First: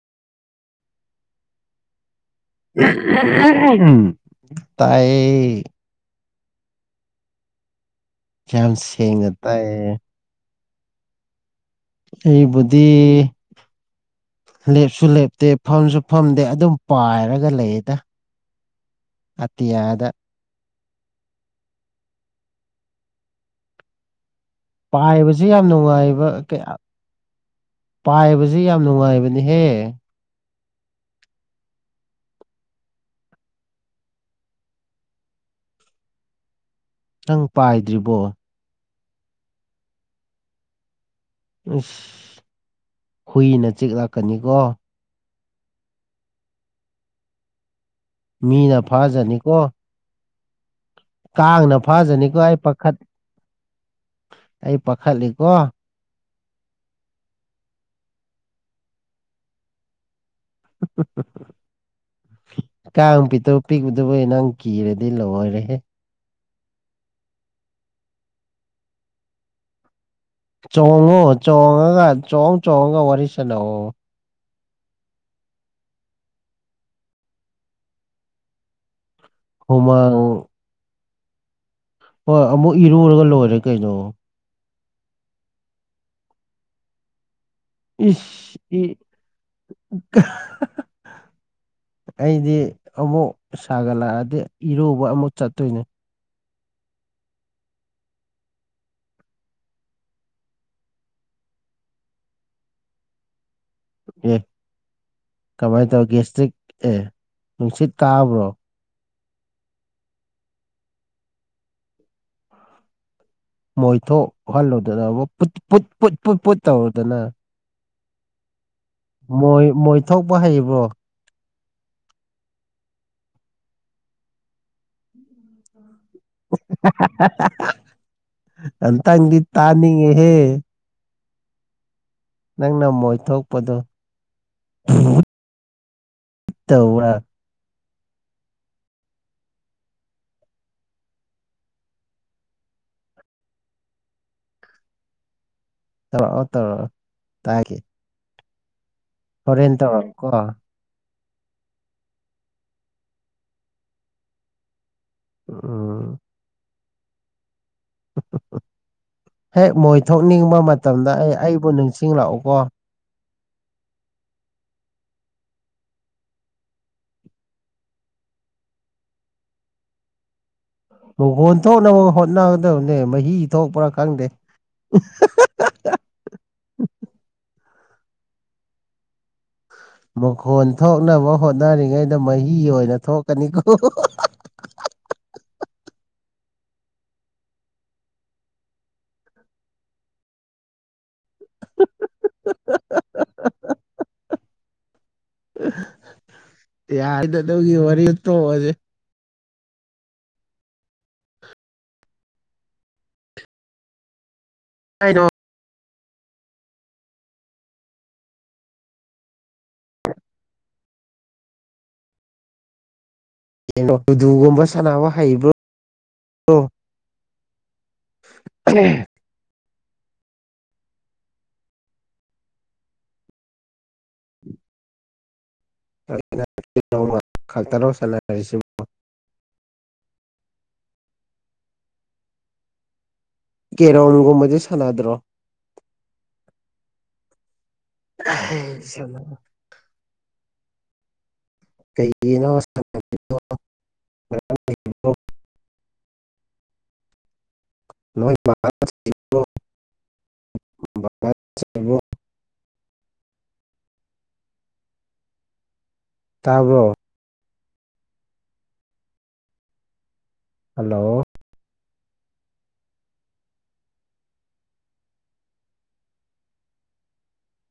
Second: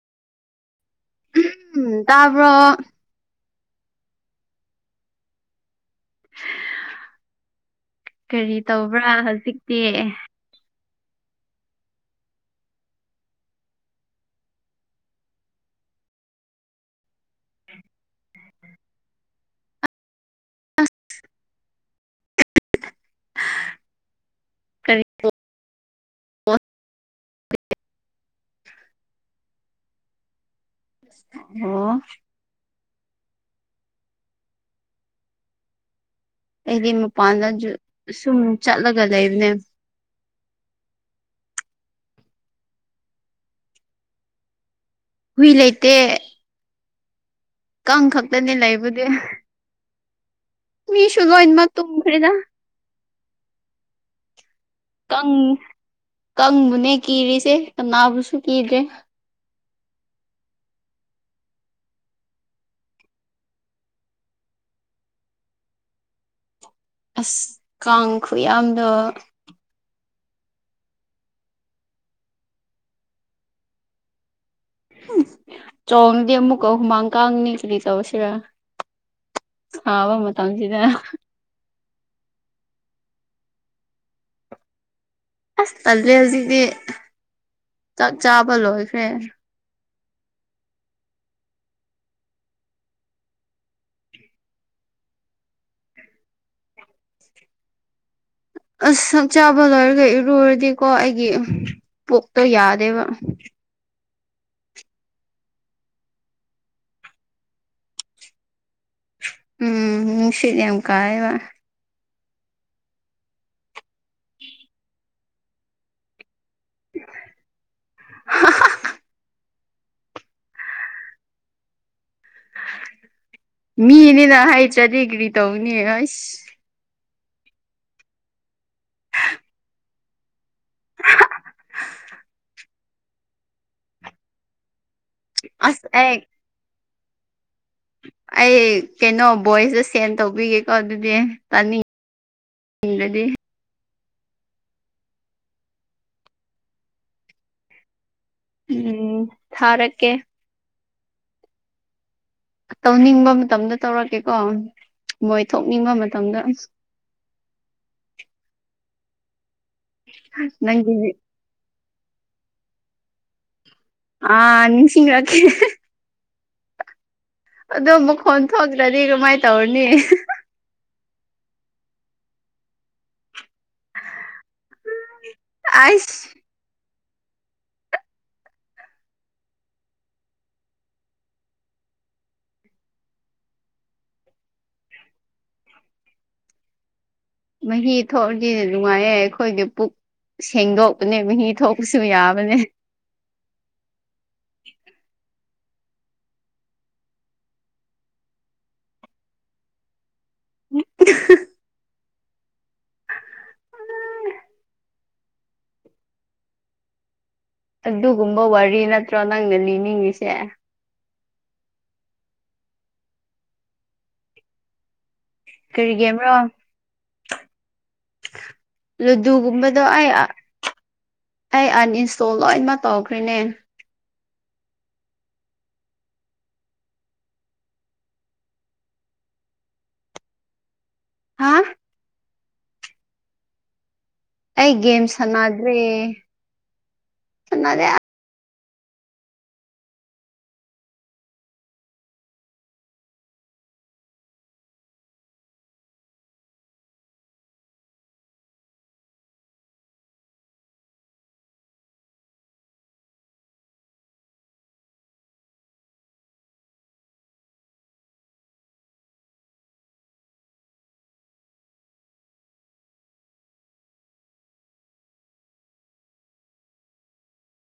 ꯎꯝ ꯇꯥꯕ꯭ꯔꯣ ꯎꯝ ꯇꯥꯏ ꯀꯔꯤ ꯌꯥꯝ ꯇꯧꯕ꯭ꯔꯥ ꯁꯦꯡꯅ ꯍꯧꯖꯤꯛꯇꯤ ꯇꯥꯏꯌꯦ ꯑꯩꯕꯨꯗꯤ ꯂꯦꯞꯁꯨ ꯂꯦꯞꯇꯦ ꯐꯝꯁꯨ ꯐꯝꯗꯦ ꯑꯗꯨꯝ ꯄꯥꯏꯔꯒ ꯂꯩꯌꯦꯗ ꯑꯇꯌꯥꯗ ꯀꯔꯤ ꯄꯥꯏꯕꯕꯁꯤ ꯌꯥꯝ ꯅꯨꯡꯉꯥꯏꯕ ꯀꯌꯥ ꯄꯥꯏꯕꯁꯤ ꯌꯥꯝ ꯅꯨꯡꯉꯥꯏꯕ ꯅꯤ ꯍꯦ ꯑꯣ ꯑꯩꯗꯤ ꯅꯪ ꯃꯄꯥꯟꯗ ꯄꯥꯏꯗ꯭ꯔꯤꯕꯣ ꯁꯨꯝ ꯆꯠꯂꯒ ꯂꯩꯕꯅꯦ ꯑꯁ ꯍꯨꯏꯅ ꯆꯤꯛꯂꯛꯀꯅꯤꯀꯣ ꯍꯨꯏ ꯂꯩꯇꯦ ꯀꯥꯡ ꯈꯛꯇꯅꯦ ꯃꯤꯅ ꯂꯩꯕꯨꯗꯤ ꯐꯥꯖꯅꯤꯀꯣ ꯃꯤꯁꯨ ꯂꯣꯏꯅꯃꯛ ꯀꯥꯡꯅ ꯇꯨꯝꯈ꯭ꯔꯦꯗ ꯐꯥꯖꯅꯤꯀꯣ ꯑꯩ ꯄꯥꯈꯠ ꯑꯩ ꯄꯥꯈꯠꯂꯤꯀꯣ ꯀꯪꯕꯨꯅꯦ ꯀꯤꯔꯤꯁꯦ ꯀꯅꯥꯕꯨꯁꯨ ꯀꯤꯗ꯭ꯔꯦ [unintelligible] ꯀꯥꯡ ꯄꯤꯛꯇꯧ ꯄꯤꯛꯎꯨꯗꯨꯕꯨ ꯅꯪ ꯀꯤꯔꯗꯤ ꯂꯣꯢꯔꯦꯍꯦ ꯑꯁ ꯀꯥꯡ ꯈꯨꯌꯥꯝꯗꯣ ꯆꯣꯡꯉꯣ ꯆꯣꯡꯉꯒ ꯆꯣꯡꯉ ꯆꯣꯡꯉꯒ ꯋꯥꯔꯤ ꯁꯥꯟꯅꯑꯣ ꯆꯣꯡꯗꯤ ꯑꯃꯨꯛꯀ ꯍꯨꯃꯥꯡ ꯀꯥꯡꯅꯤ ꯀꯨꯗꯤ ꯇꯧꯔꯁꯤꯔ ꯁꯕ ꯍꯨꯃꯥꯡ ꯃꯇꯝꯁꯤꯗ ꯍꯣꯏ ꯑꯃꯨꯛ ꯏꯔꯨꯔꯒ ꯂꯣꯏꯔꯦ ꯀꯩꯅꯣ ꯑꯁ ꯇꯜꯂꯦ ꯍꯧꯖꯤꯛꯇꯤ ꯆꯥꯛ ꯆꯥꯕ ꯏꯁ ꯏ ꯂꯣꯏꯈ꯭ꯔꯦ [unintelligible] ꯑꯩꯗꯤ ꯑꯃꯨꯛ ꯁꯥꯒꯠꯂꯛꯑꯗꯤ ꯏꯔꯨꯕ ꯑꯃꯨꯛ ꯆꯠꯇꯣꯏꯅꯦ ꯑꯁ ꯆꯛ ꯆꯥꯕ ꯂꯣꯏꯔꯒ ꯏꯔꯨꯔꯗꯤꯀꯣ ꯑꯩꯒꯤ ꯄꯣꯛꯇ ꯌꯥꯗꯦꯕ [unintelligible] [inaudible] ꯀꯃꯥꯏꯅ ꯇꯧ ꯒꯦꯁꯇ꯭ꯔꯤꯛ ꯑꯦ ꯅꯨꯡꯁꯤꯠ ꯀꯥꯕ꯭ꯔꯣ ꯎꯝ ꯅꯨꯡꯁꯤꯠ ꯌꯥꯝ ꯀꯌꯦꯕ ꯃꯣꯏꯊꯣꯛꯍꯜꯂꯨꯗꯅ ꯑꯃꯨꯛ ꯄꯨꯠ ꯄꯨꯠ ꯇꯧꯔꯨꯗꯅ [unintelligible] ꯃꯣꯢꯏ ꯃꯣꯏ ꯊꯣꯛꯣꯛꯄ ꯍꯩꯕ꯭ꯔꯣ ꯃꯤꯅꯤꯅ ꯍꯥꯏꯇ꯭ꯔꯥ ꯗꯗꯤꯒ꯭ꯔꯤ ꯇꯧꯅꯤ ꯑꯁ ꯑꯇꯪꯒꯤ ꯇꯥꯅꯤꯉꯦꯍꯦ ꯅꯪꯅ ꯃꯣꯏ ꯊꯣꯛꯄꯗꯨꯣ ꯑꯁ ꯑꯦ ꯇꯧꯋꯥ ꯑꯩ ꯀꯩꯅꯣ ꯚꯣꯏꯁꯇ ꯁꯦꯟ ꯇꯧꯕꯤꯒꯦꯀꯣ ꯑꯗꯨꯗꯤ ꯇꯥꯅꯤ ꯎꯗꯗꯤ ꯇꯧꯔꯛꯑꯣ ꯇꯧꯔꯛꯑꯣ ꯇꯒꯦ ꯎꯝ ꯍꯣꯔꯦꯟ ꯊꯥꯔꯛꯀꯦ ꯇꯧꯔꯛꯑꯣꯀꯣ ꯇꯧꯅꯤꯡꯕ ꯃꯇꯝꯗ ꯇꯧꯔꯛꯀꯦꯀꯣ ꯃꯣꯏ ꯊꯣꯛꯅꯤꯡꯕ ꯎꯝ ꯃꯇꯝꯗ ꯑ ꯍꯦꯛ ꯃꯣꯏ ꯊꯣꯛꯅꯤꯡꯕ ꯅꯪꯒꯤꯗꯤ ꯃꯇꯝꯗ ꯑꯩ ꯑꯩꯕꯨ ꯅꯤꯡꯁꯤꯡꯂꯛꯎꯀꯣ ꯑ ꯅꯤꯡꯁꯤꯡ ꯔꯦ ꯑꯗꯣ ꯃꯈꯣꯟ ꯊꯣꯛꯈ꯭ꯔꯗꯤ ꯀꯃꯥꯏꯅ ꯇꯧꯔꯅꯤ ꯃꯨꯈꯣꯟ ꯊꯣꯛꯅꯕ ꯍꯣꯠꯅꯒꯗꯕꯅꯦ ꯃꯍꯤ ꯊꯣꯛꯄ꯭ꯔꯥ ꯈꯪꯗꯦ ꯑꯩꯁ ꯃꯈꯣꯟ ꯊꯣꯛꯅꯕ ꯍꯣꯠꯅꯔꯤꯉꯩꯗ ꯃꯍꯤ ꯑꯣꯏꯅ ꯊꯣꯛꯀꯅꯤꯀꯣ ꯎ ꯃꯍꯤ ꯊꯣꯛꯑꯁꯤꯗꯤ ꯅꯨꯡꯉꯥꯏꯌꯦꯦ ꯑꯩꯈꯣꯏꯗꯤ ꯄꯨꯛ ꯁꯦꯡꯗꯣꯛꯄꯅꯦꯕ ꯃꯍꯤ ꯊꯣꯛꯄꯁꯨ ꯌꯥꯕꯅꯦ ꯌꯥꯏꯗꯗꯧꯒꯤ ꯋꯥꯔꯤ ꯇꯣꯛꯑꯁꯦ ꯎ ꯍꯥꯏꯩꯅꯣ ꯑꯗꯨꯒꯨꯝꯕ ꯋꯥꯔꯤ ꯅꯠꯇ꯭ꯔꯣ ꯅꯪꯅ ꯂꯤꯅꯤꯡꯉꯤꯁꯦ ꯣ ꯇꯨꯗꯒꯨꯝꯕ ꯁꯥꯟꯅꯕ ꯍꯩꯕ꯭ꯔꯣ ꯀꯔꯤꯒꯤ ꯑꯃꯔꯣ ꯂꯗꯨꯒꯨꯝꯕ ꯑꯗꯣ ꯑꯩ ꯑꯩ ꯑꯟꯏꯟꯁꯇꯣꯜ ꯂꯣꯏꯅꯃꯛ ꯇꯧꯈ꯭ꯔꯤꯅꯦ ꯈ ꯇꯔꯣ ꯁꯅꯁꯤ ꯍꯥ ꯀꯦꯔꯣꯝꯒꯨꯝꯕꯗꯤ ꯑꯩ ꯒꯦꯝ ꯁꯥꯟꯅꯗ꯭ꯔꯣ ꯁꯥꯟꯅꯗ꯭ꯔꯦ ꯁꯥꯟꯅꯗꯦ ꯁꯂ ꯀꯩꯩꯅꯣ [unintelligible] [unintelligible] ꯇꯥꯕ꯭ꯔꯣ ꯍꯜꯂꯣ